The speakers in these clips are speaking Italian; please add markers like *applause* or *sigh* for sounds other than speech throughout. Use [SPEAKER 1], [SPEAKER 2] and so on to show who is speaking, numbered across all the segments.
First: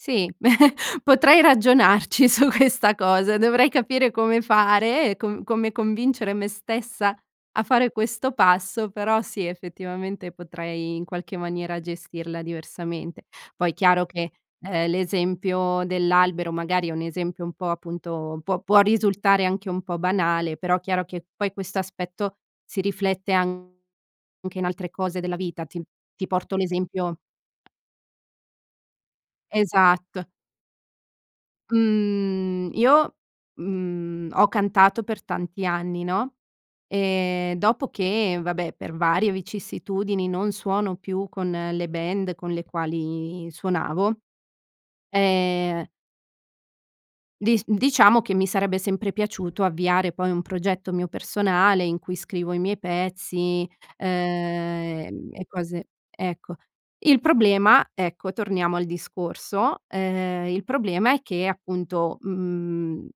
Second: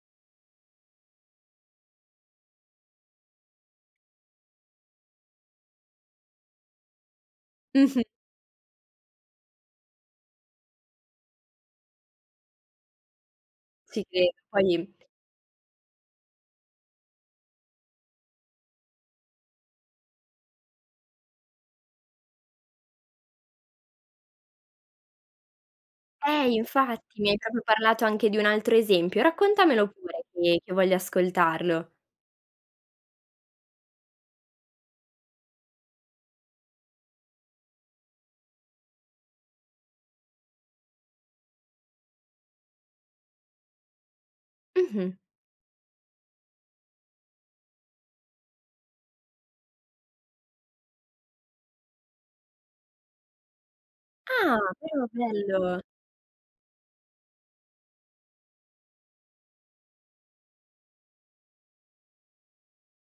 [SPEAKER 1] Sì, *chuckles* potrei ragionarci su questa cosa, dovrei capire come fare, e com come convincere me stessa a fare
[SPEAKER 2] Mh-mh.
[SPEAKER 1] questo passo, però sì, effettivamente potrei, in qualche maniera, gestirla diversamente. Poi,
[SPEAKER 2] Ci
[SPEAKER 1] chiaro che,
[SPEAKER 2] credo,
[SPEAKER 1] ehm,
[SPEAKER 2] poi
[SPEAKER 1] l'esempio dell'albero magari è un esempio un po', appunto, può può risultare anche un po' banale, però chiaro che poi questo aspetto si riflette anche in altre cose della vita. Ti ti
[SPEAKER 2] Eh,
[SPEAKER 1] porto un esempio
[SPEAKER 2] infatti, mi hai proprio parlato anche di un altro esempio, raccontamelo pure
[SPEAKER 1] Esatt
[SPEAKER 2] che che voglio ascoltarlo.
[SPEAKER 1] Mhmm, io, mhmm, ho cantato per tanti anni, no, e dopo che, vabbè per varie vicissitudini, non suono più con le band con le quali suonavo,
[SPEAKER 2] Mh-mh.
[SPEAKER 1] ehm dis diciamo che mi sarebbe sempre piaciuto avviare poi un progetto mio personale, in cui scrivo i miei pezzi, uhm,
[SPEAKER 2] Ah però,
[SPEAKER 1] e
[SPEAKER 2] bello!
[SPEAKER 1] cose ecco. Il problema ecco, torniamo al discorso, ehm, il problema è che, appunto, mhmm,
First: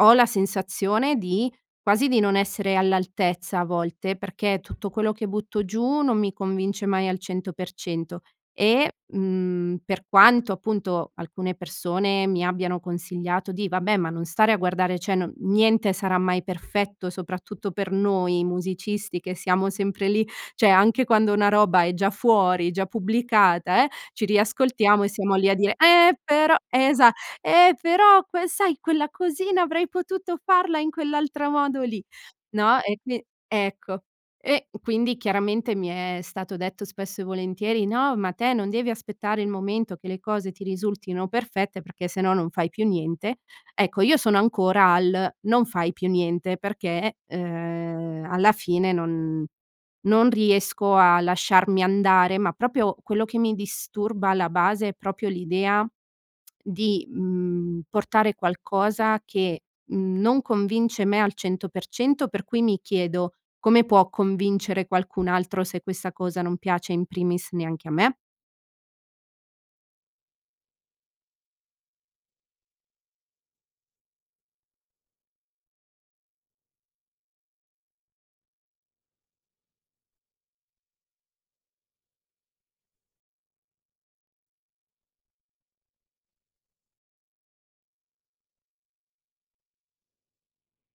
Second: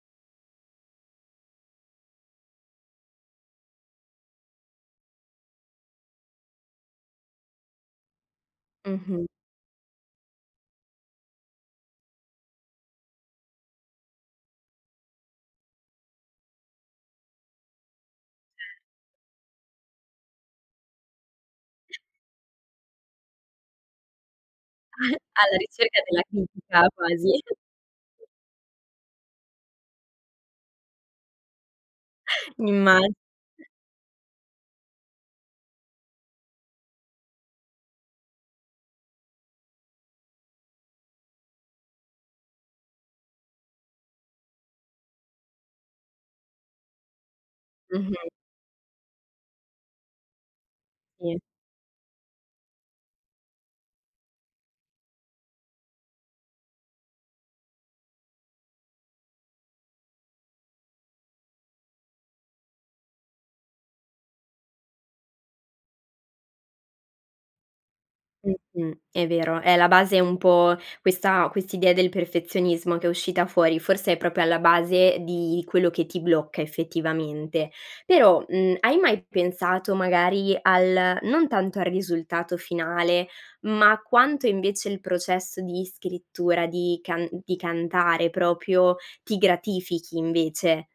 [SPEAKER 1] ho la sensazione di quasi di non essere all'altezza a volte, perché tutto quello che butto giù non mi convince mai al 100% e,
[SPEAKER 2] Mh-mh.
[SPEAKER 1] mhmm, per quanto, appunto, alcune persone mi abbiano consigliato di: "Vabbè, ma non stare a guardare, cioè no niente sarà mai perfetto". Soprattutto per noi
[SPEAKER 2] Eh.
[SPEAKER 1] musicisti, che siamo sempre lì, cioè anche quando una roba è già fuori, già pubblicata, eh, ci riascoltiamo e
[SPEAKER 2] *chuckles*
[SPEAKER 1] siamo lì a
[SPEAKER 2] Alla
[SPEAKER 1] dire:
[SPEAKER 2] ricerca
[SPEAKER 1] "Eh,
[SPEAKER 2] della
[SPEAKER 1] però". Eh,
[SPEAKER 2] critica
[SPEAKER 1] esa
[SPEAKER 2] quasi.
[SPEAKER 1] "Eh però
[SPEAKER 2] *chuckles*
[SPEAKER 1] que sai, quella cosina avrei potuto farla in quell'altro modo lì".
[SPEAKER 2] *chuckles*
[SPEAKER 1] No,
[SPEAKER 2] Imma
[SPEAKER 1] e qui ecco. E quindi chiaramente mi è stato detto spesso e volentieri: "No, ma te non devi aspettare il momento che le cose ti risultino perfette, perché se no non fai più niente". Ecco, io sono ancora al "non fai più niente". Perché, ehm,
[SPEAKER 2] Mh-mh.
[SPEAKER 1] alla fine non non riesco a
[SPEAKER 2] Sì.
[SPEAKER 1] lasciarmi andare, ma proprio quello che mi disturba, alla base, è proprio l'idea di, mhmm, portare qualcosa che non convince me al 100% per cui mi chiedo: "Come può convincere qualcun altro, se questa cosa non piace in primis neanche a me?".
[SPEAKER 2] Mh-mh, è vero, è la base un po' questa quest'idea del perfezionismo che è uscita fuori, forse è proprio alla base di quello che ti blocca, effettivamente. Però, mhmm, hai mai pensato magari al non tanto al risultato finale, ma quanto invece il processo di scrittura, di can di cantare proprio ti gratifichi, invece?